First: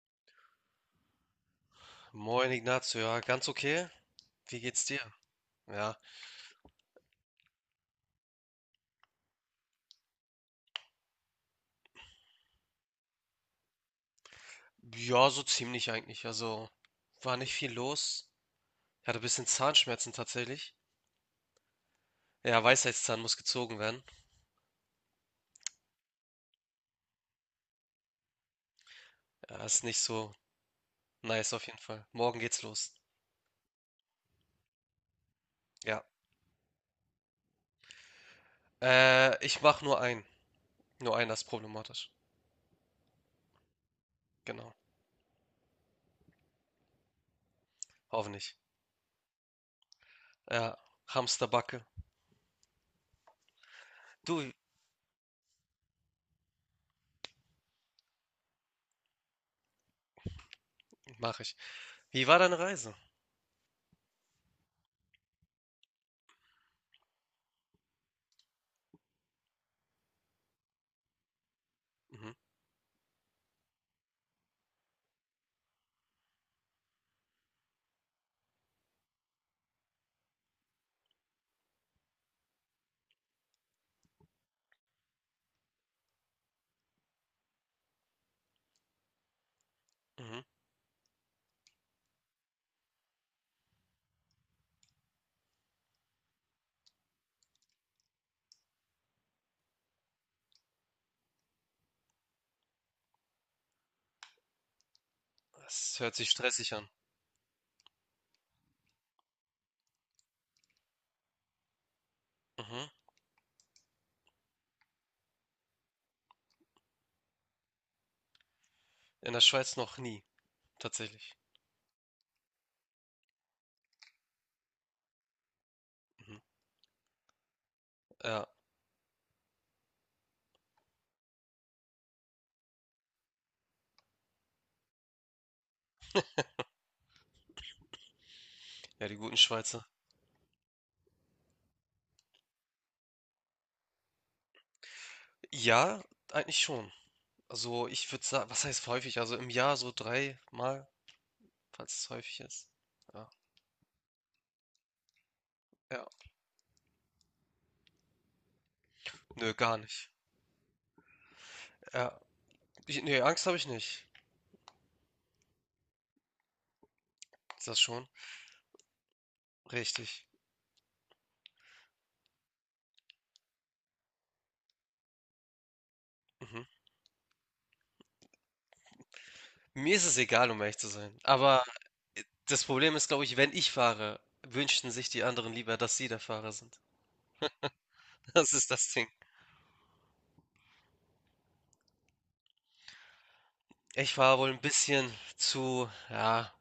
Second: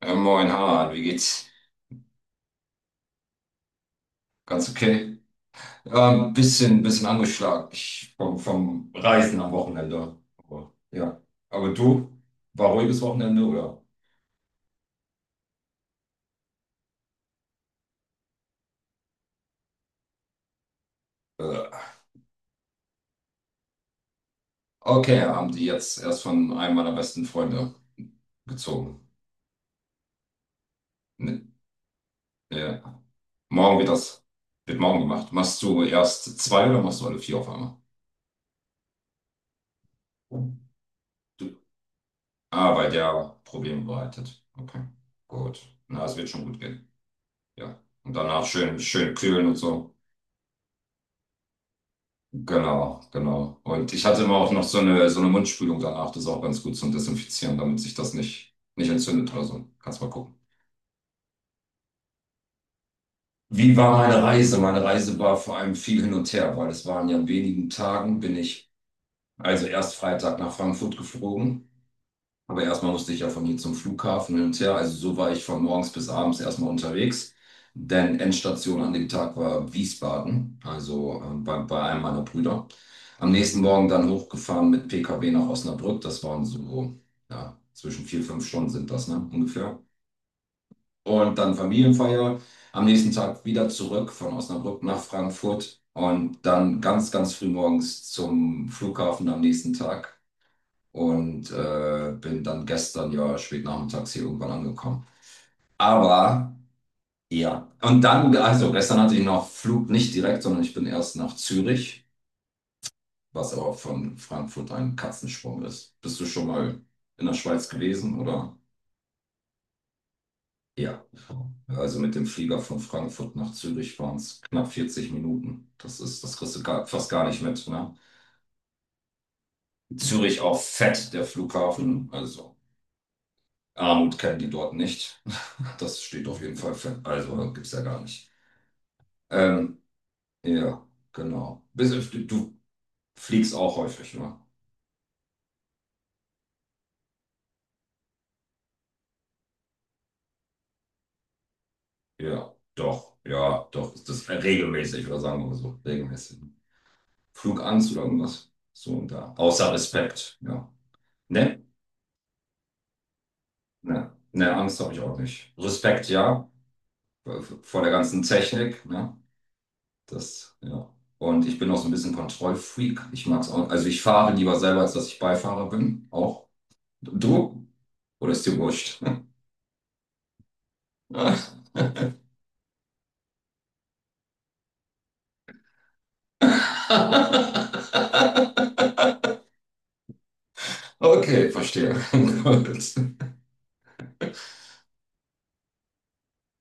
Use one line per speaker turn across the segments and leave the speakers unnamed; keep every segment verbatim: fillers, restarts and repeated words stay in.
Äh, moin, Harald, wie geht's?
Moin Ignazio, ja, ganz okay. Wie
Ganz
geht's dir?
okay.
Ja,
Ähm, bisschen, bisschen angeschlagen ich, vom, vom Reisen am Wochenende. Aber, ja. Aber du, war ruhiges Wochenende, oder?
ja, so ziemlich eigentlich. Also war nicht viel los. Ich hatte ein bisschen Zahnschmerzen tatsächlich.
Äh,
Ja, Weisheitszahn muss gezogen werden.
okay, haben die jetzt erst von einem meiner besten Freunde gezogen.
Ja, ist nicht so
Ne,
nice auf jeden Fall. Morgen geht's los.
ja. Morgen wird das, wird morgen gemacht. Machst du
Ja,
erst zwei oder machst du alle vier auf einmal?
äh, ich mach nur einen. Nur einen, das ist
Du,
problematisch.
ah, weil der Probleme bereitet.
Genau,
Okay, gut. Na, es wird schon gut gehen. Ja. Und danach
hoffentlich.
schön, schön kühlen und so.
Ja, Hamsterbacke.
Genau, genau. Und ich hatte immer
Du,
auch noch so eine, so eine Mundspülung danach, das ist auch ganz gut zum Desinfizieren, damit sich das nicht, nicht entzündet oder so. Kannst mal gucken.
mach ich. Wie war deine Reise?
Wie war meine Reise? Meine Reise war vor allem viel hin und her, weil es waren ja in wenigen Tagen, bin ich also erst Freitag nach Frankfurt geflogen.
Mhm,
Aber erstmal musste ich ja von hier zum Flughafen hin und her. Also so war ich von morgens bis abends erstmal unterwegs. Denn Endstation an dem Tag war Wiesbaden, also äh, bei, bei einem meiner Brüder. Am nächsten Morgen dann hochgefahren mit P K W nach Osnabrück. Das waren so, ja, zwischen vier, fünf Stunden sind das, ne, ungefähr.
mhm.
Und dann Familienfeier. Am nächsten Tag wieder zurück von Osnabrück nach Frankfurt. Und dann ganz, ganz früh morgens zum Flughafen am nächsten Tag und äh, bin dann gestern ja spät nachmittags hier irgendwann angekommen.
Es hört sich
Aber
stressig an.
ja, und dann, also gestern hatte ich noch Flug nicht direkt, sondern ich bin erst nach Zürich,
Mhm.
was aber von Frankfurt ein Katzensprung ist. Bist du schon mal in der Schweiz gewesen oder?
In der Schweiz noch nie,
Ja,
tatsächlich.
also mit dem Flieger von Frankfurt nach Zürich waren es knapp vierzig Minuten. Das ist, das
Mhm.
kriegst du gar, fast gar nicht mit, ne?
Ja.
Zürich auch fett, der Flughafen, also. Armut kennen die dort nicht. Das steht auf jeden Fall fest. Also gibt es ja gar nicht.
Ja, die guten
Ähm,
Schweizer.
ja, genau. Bis, du fliegst auch häufig, ne?
Ja, eigentlich schon. Also ich würde sagen, was heißt häufig? Also im Jahr so dreimal, falls es häufig
Ja,
ist.
doch.
Ja.
Ja, doch. Das ist regelmäßig, oder sagen wir mal so.
Ja.
Regelmäßig. Flugangst oder irgendwas. So und da.
Nö,
Außer
gar nicht.
Respekt, ja. Ne?
Ja. Ich, nee, Angst habe ich nicht.
Ne, ne, Angst habe ich auch nicht. Respekt, ja.
Ist das
Vor der
schon?
ganzen Technik, ne?
Richtig.
Das, ja. Und ich bin auch so ein bisschen Kontrollfreak. Ich mag es auch. Also ich fahre lieber selber, als dass ich Beifahrer bin. Auch.
Mhm.
Du? Oder ist dir wurscht?
Mir ist es egal, um ehrlich zu sein. Aber das Problem ist, glaube ich, wenn ich fahre, wünschten sich die anderen lieber, dass sie der Fahrer sind. Das ist das Ding.
Okay, verstehe. Gut.
Ich fahre wohl ein bisschen zu, ja,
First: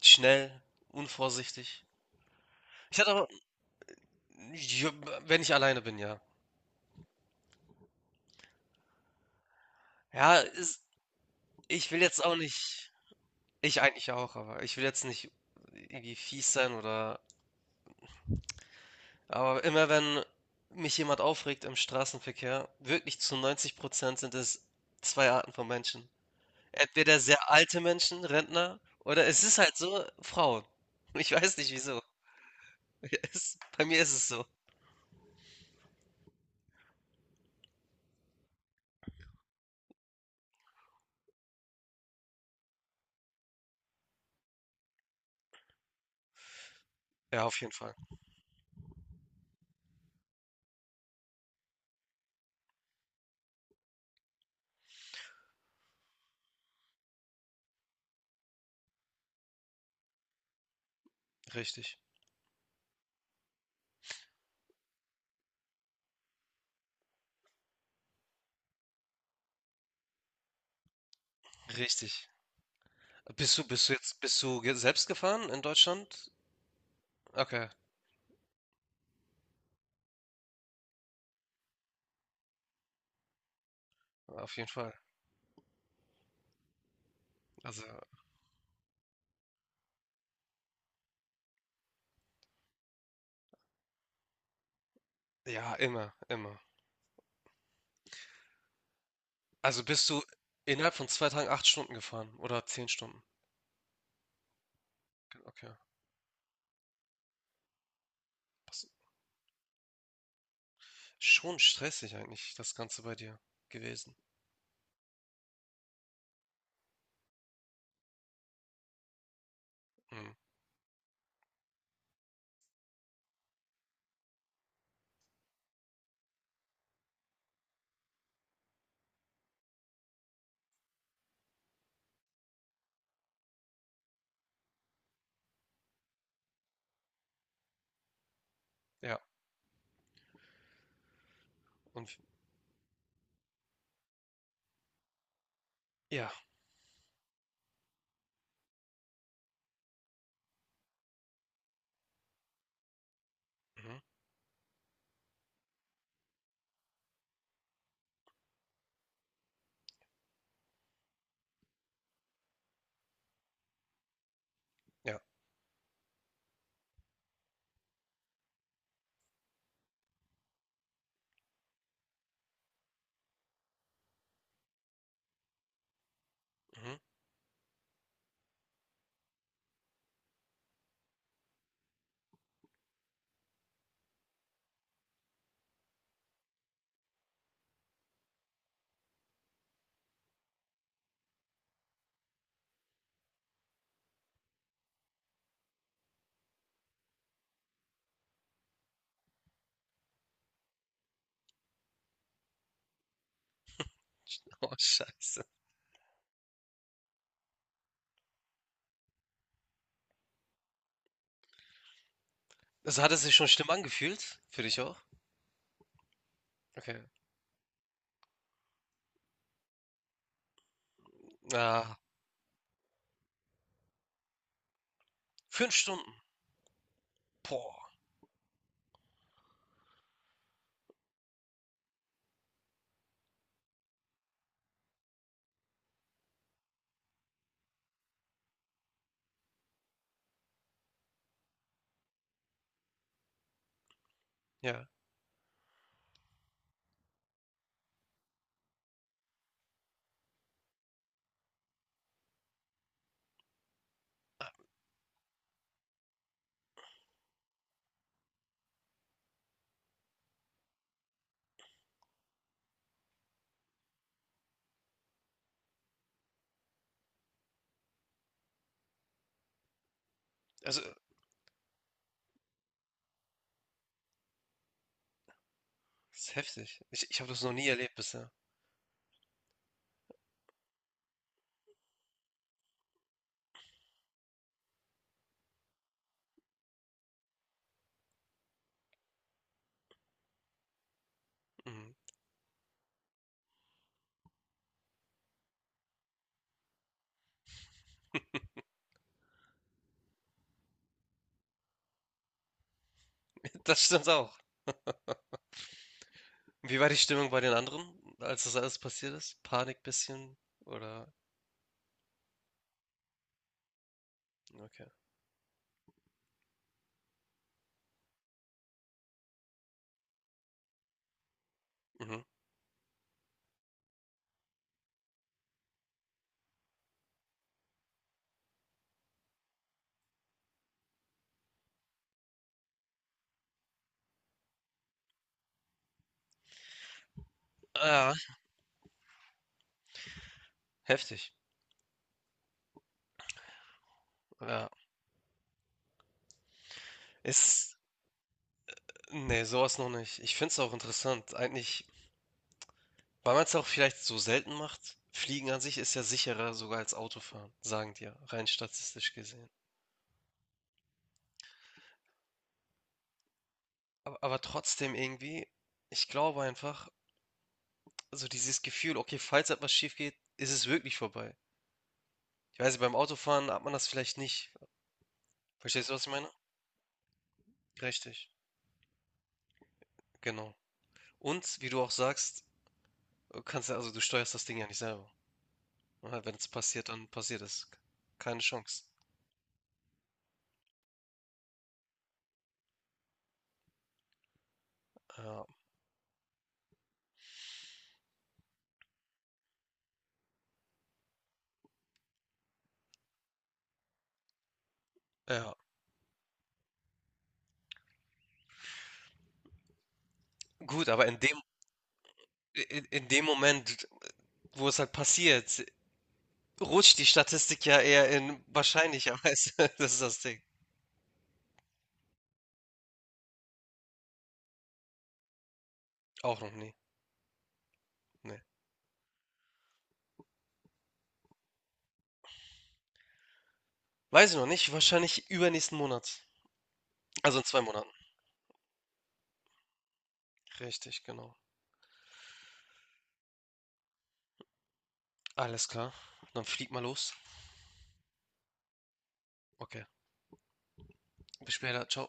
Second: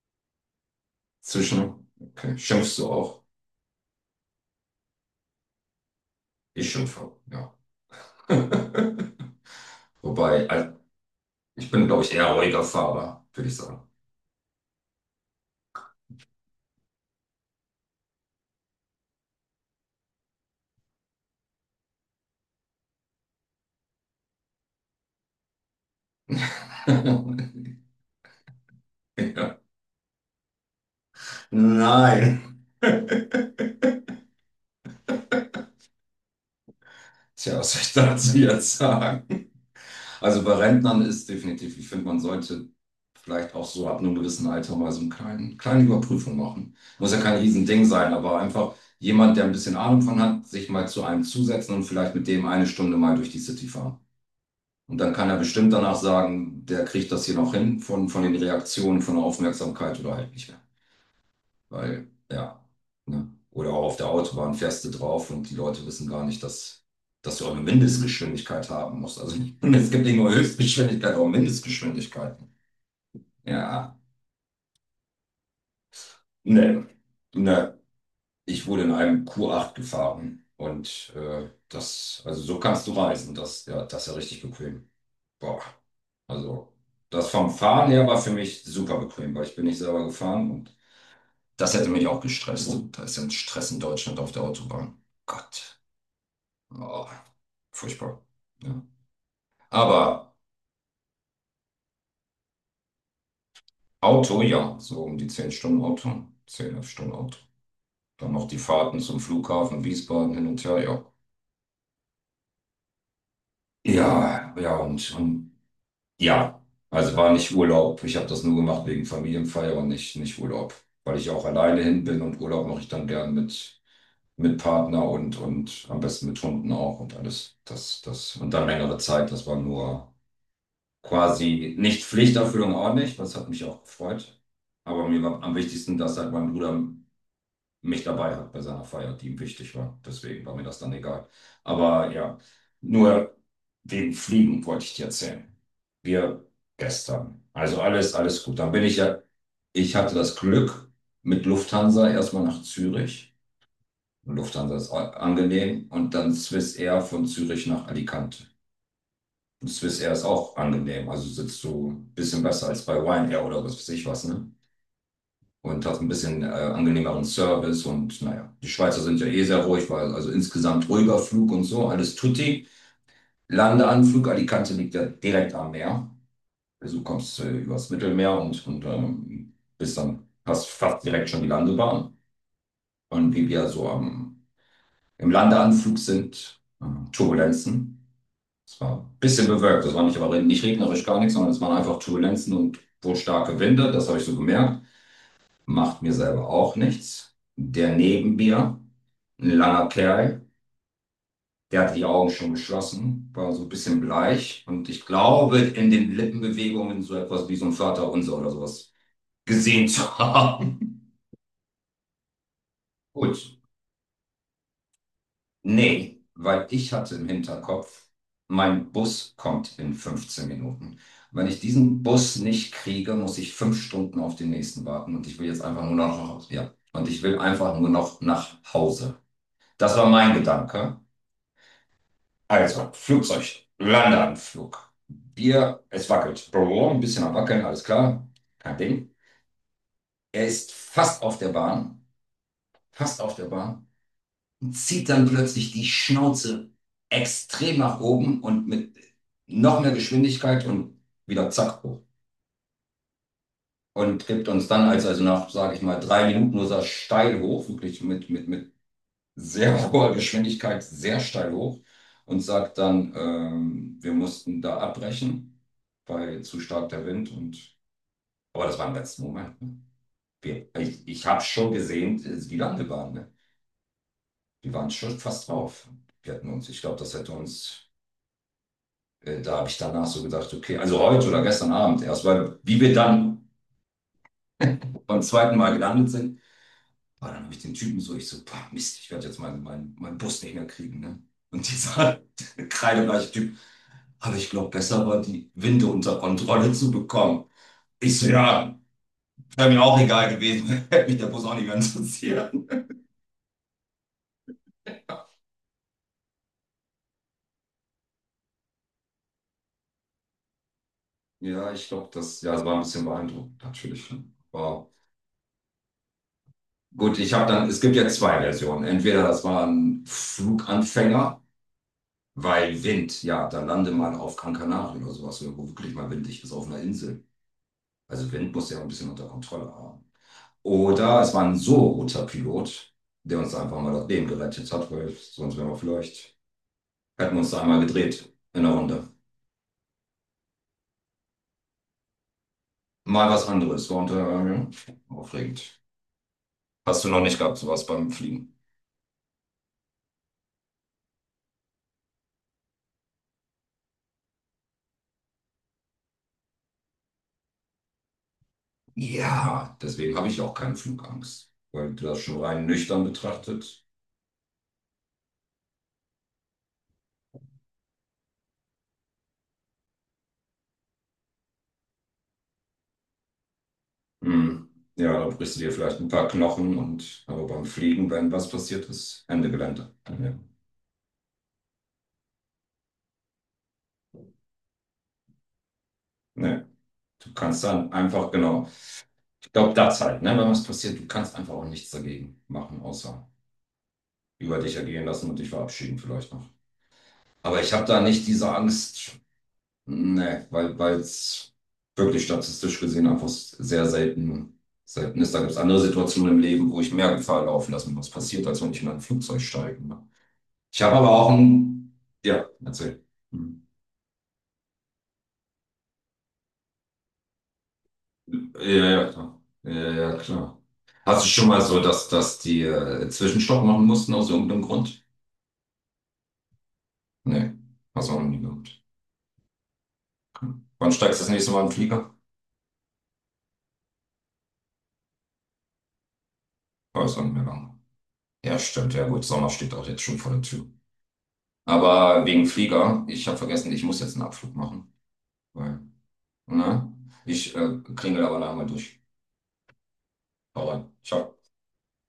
schnell, unvorsichtig.
Zwischen, okay. Schimpfst du
Ich hatte
auch?
aber, ja, wenn ich alleine bin, ja.
Ich schimpfe, ja.
Ja,
Wobei, al-
ist
ich bin,
ich will
glaube ich,
jetzt
eher
auch
ruhiger
nicht
Fahrer, würde ich
ich
sagen.
eigentlich auch, aber ich will jetzt nicht irgendwie fies sein. Oder aber immer wenn mich jemand aufregt im Straßenverkehr, wirklich zu neunzig Prozent sind es zwei Arten von Menschen. Entweder sehr alte Menschen, Rentner, oder es
Ja.
ist halt so, Frauen. Ich weiß nicht wieso.
Nein.
Es, bei mir ist es so.
Tja, was soll ich dazu jetzt sagen? Also bei Rentnern ist definitiv, ich finde, man sollte vielleicht auch so ab einem gewissen Alter mal so eine kleinen, kleine Überprüfung machen. Muss ja kein
Ja, auf jeden
Riesending
Fall.
sein, aber einfach jemand, der ein bisschen Ahnung von hat, sich mal zu einem zusetzen und vielleicht mit dem eine Stunde mal durch die City fahren. Und dann kann er bestimmt danach sagen, der kriegt das hier noch hin von, von den Reaktionen, von der Aufmerksamkeit oder halt nicht mehr.
Richtig.
Weil, ja, ne? Oder auch auf der Autobahn fährst du drauf und die Leute wissen gar nicht, dass, dass du auch eine Mindestgeschwindigkeit haben musst. Also es gibt nicht nur Höchstgeschwindigkeit, auch
Richtig.
Mindestgeschwindigkeiten.
Bist du, bist du
Ja,
jetzt, bist du ge- selbst gefahren in Deutschland?
ne,
Okay,
ne. Ich wurde in einem Q acht gefahren und äh, das, also so kannst du reisen. Das, ja, das ist ja richtig
auf jeden
bequem.
Fall.
Boah, also das vom
Also,
Fahren her war für mich super bequem, weil ich bin nicht selber gefahren und das hätte mich auch gestresst. Da ist ja ein Stress in Deutschland auf der Autobahn.
ja,
Gott.
immer, immer.
Oh, furchtbar. Ja.
Also bist du
Aber
innerhalb von zwei Tagen acht Stunden gefahren oder zehn Stunden?
Auto, ja, so um die zehn
Okay.
Stunden Auto, zehn, elf Stunden Auto. Dann noch die
Was-
Fahrten zum Flughafen, Wiesbaden hin und her, ja.
Schon stressig eigentlich das Ganze bei dir gewesen.
Ja, ja, und, und ja, also war nicht Urlaub. Ich habe das nur gemacht wegen Familienfeier und nicht,
Mhm.
nicht Urlaub, weil ich auch alleine hin bin und Urlaub mache ich dann gern mit, mit Partner und, und am besten mit Hunden auch und alles. Das, das, und dann längere Zeit, das war nur. Quasi nicht Pflichterfüllung ordentlich, das hat mich auch gefreut. Aber mir war am wichtigsten, dass halt mein Bruder mich dabei hat bei seiner Feier,
Ja.
die ihm wichtig war. Deswegen war mir das dann egal.
Und
Aber ja, nur wegen Fliegen wollte ich dir erzählen.
ja.
Wir gestern. Also alles, alles gut. Dann bin ich ja, ich hatte das Glück mit Lufthansa erstmal nach Zürich.
Mhm.
Lufthansa ist a- angenehm und dann Swissair von Zürich nach Alicante. Swiss Air ist auch angenehm. Also sitzt du ein bisschen besser als bei Ryanair oder was weiß ich was, ne?
Ja.
Und hast ein bisschen äh, angenehmeren Service und naja, die Schweizer sind ja eh sehr ruhig, weil also insgesamt ruhiger Flug und so, alles tutti. Landeanflug, Alicante liegt ja direkt am Meer.
Mhm.
Also du kommst äh, übers Mittelmeer und, und ähm, bist dann fast, fast direkt schon die Landebahn. Und wie wir so am, im Landeanflug sind, äh, Turbulenzen. Es war ein bisschen bewölkt, es war nicht, aber nicht regnerisch, gar nichts, sondern es waren einfach Turbulenzen und wohl starke Winde, das habe ich so gemerkt. Macht mir selber auch nichts. Der neben mir, ein langer Kerl, der hatte die Augen schon geschlossen, war so ein bisschen bleich
Oh,
und ich
Scheiße.
glaube, in den Lippenbewegungen so etwas wie so ein Vaterunser oder sowas gesehen zu haben.
Also hat es sich
Gut,
schon schlimm angefühlt? Für dich auch?
nee, weil ich
Okay.
hatte im Hinterkopf, mein Bus kommt in fünfzehn Minuten. Wenn ich
Ah,
diesen Bus nicht kriege, muss ich fünf Stunden auf den nächsten warten und ich will jetzt
fünf
einfach nur
Stunden.
noch nach Hause. Ja, und ich will einfach
Boah.
nur noch nach Hause. Das war mein Gedanke. Also, Flugzeug, Landeanflug. Bier, es wackelt. Brrr, ein bisschen am Wackeln, alles klar. Kein Ding. Er ist fast auf der Bahn. Fast auf der Bahn. Und
Ja.
zieht dann plötzlich die Schnauze extrem nach oben und mit noch mehr Geschwindigkeit und wieder zack hoch. Und gibt uns dann, als also nach, sage ich mal, drei Minuten nur so steil hoch, wirklich mit, mit, mit sehr hoher Geschwindigkeit, sehr steil hoch und sagt dann, ähm, wir mussten da abbrechen, weil zu stark der Wind und, aber das war im letzten Moment. Ne? Wir,
Also, das
ich ich habe schon gesehen, äh, wie lange wir waren. Ne? Die waren schon fast drauf. Wir
ist
hätten uns, ich
heftig.
glaube,
Ich,
das
ich habe
hätte
das noch nie
uns
erlebt bisher.
äh, da habe ich danach so gedacht, okay, also heute oder gestern Abend erst, weil wie wir dann beim zweiten Mal gelandet sind, war dann habe ich den Typen so, ich so, boah, Mist, ich werde jetzt meinen mein, mein Bus nicht mehr kriegen. Ne? Und
Mhm.
dieser kreidebleiche Typ, aber ich glaube, besser war die Winde unter Kontrolle zu bekommen. Ich so, ja, wäre mir auch egal gewesen, hätte mich der Bus auch nicht mehr interessiert.
Das stimmt auch. Wie war die Stimmung bei den anderen, als das alles passiert ist? Panik bisschen? Oder?
Ja, ich glaube, das, ja, das war ein bisschen beeindruckend, natürlich, ne?
Okay.
Wow. Gut, ich habe dann, es gibt ja zwei Versionen. Entweder das war ein Fluganfänger,
Mhm.
weil Wind, ja, dann lande mal auf Gran Canaria oder sowas, wo wirklich mal windig ist auf einer Insel. Also Wind muss ja auch ein bisschen unter Kontrolle haben. Oder es war ein so guter Pilot, der uns einfach mal das Leben gerettet hat, weil sonst wären wir vielleicht, hätten wir uns da einmal
Ah,
gedreht in der Runde.
heftig.
Mal was anderes. War unter, ja,
Ja,
aufregend. Hast du noch nicht gehabt,
ist,
sowas beim Fliegen?
nee, sowas noch nicht. Ich finde es auch interessant. Eigentlich, weil man es auch vielleicht so selten macht, Fliegen an sich ist ja sicherer sogar als Autofahren, sagen die ja, rein statistisch gesehen.
Ja, deswegen habe ich auch keine Flugangst. Weil du das schon rein nüchtern betrachtet,
Aber, aber trotzdem irgendwie, ich glaube einfach, so dieses Gefühl, okay, falls etwas schief geht, ist es wirklich vorbei. Ich weiß nicht, beim Autofahren hat man das vielleicht nicht.
hm. Ja, da brichst du dir
Verstehst du,
vielleicht
was
ein
ich
paar
meine?
Knochen und aber beim Fliegen, wenn
Richtig,
was passiert ist, Ende Gelände. Ja.
genau. Und wie du auch sagst, du kannst ja, also du steuerst das Ding ja nicht selber. Ja, wenn es
Nee.
passiert, dann
Du
passiert
kannst
es.
dann einfach,
Keine
genau.
Chance.
Ich glaube, das halt, ne, wenn was passiert, du kannst einfach auch nichts dagegen machen, außer über dich ergehen lassen und
Ja,
dich verabschieden vielleicht noch. Aber ich habe da nicht diese Angst, ne, weil weil es wirklich statistisch gesehen einfach sehr selten, selten ist. Da gibt
ja.
es andere Situationen im Leben, wo ich mehr Gefahr laufen lasse, was passiert, als wenn ich in ein Flugzeug steige, ne. Ich
Gut,
habe
aber
aber
in
auch
dem,
ein. Ja,
in,
erzähl.
in dem
Hm.
Moment, wo es halt passiert, rutscht die Statistik ja eher in
Ja, ja, klar.
wahrscheinlicherweise.
Ja,
Das ist
ja,
das Ding.
klar. Hast du schon mal so, dass, dass die äh, Zwischenstopp machen mussten aus irgendeinem Grund?
Auch noch nie.
Nee, hast du auch noch nie
Nee.
gehabt. Okay. Wann steigst du das nächste Mal in den Flieger?
Weiß ich noch nicht. Wahrscheinlich übernächsten Monat.
Oh, ist auch nicht
Also
mehr
in zwei
lang.
Monaten.
Ja, stimmt. Ja gut, Sommer steht auch jetzt schon vor der Tür.
Richtig, genau.
Aber wegen Flieger, ich habe vergessen, ich muss jetzt einen Abflug machen.
Alles
Weil,
klar. Dann flieg mal
ne?
los.
Ich äh, klingel aber nachher mal durch.
Okay.
Hau rein. Ciao.
Bis später. Ciao.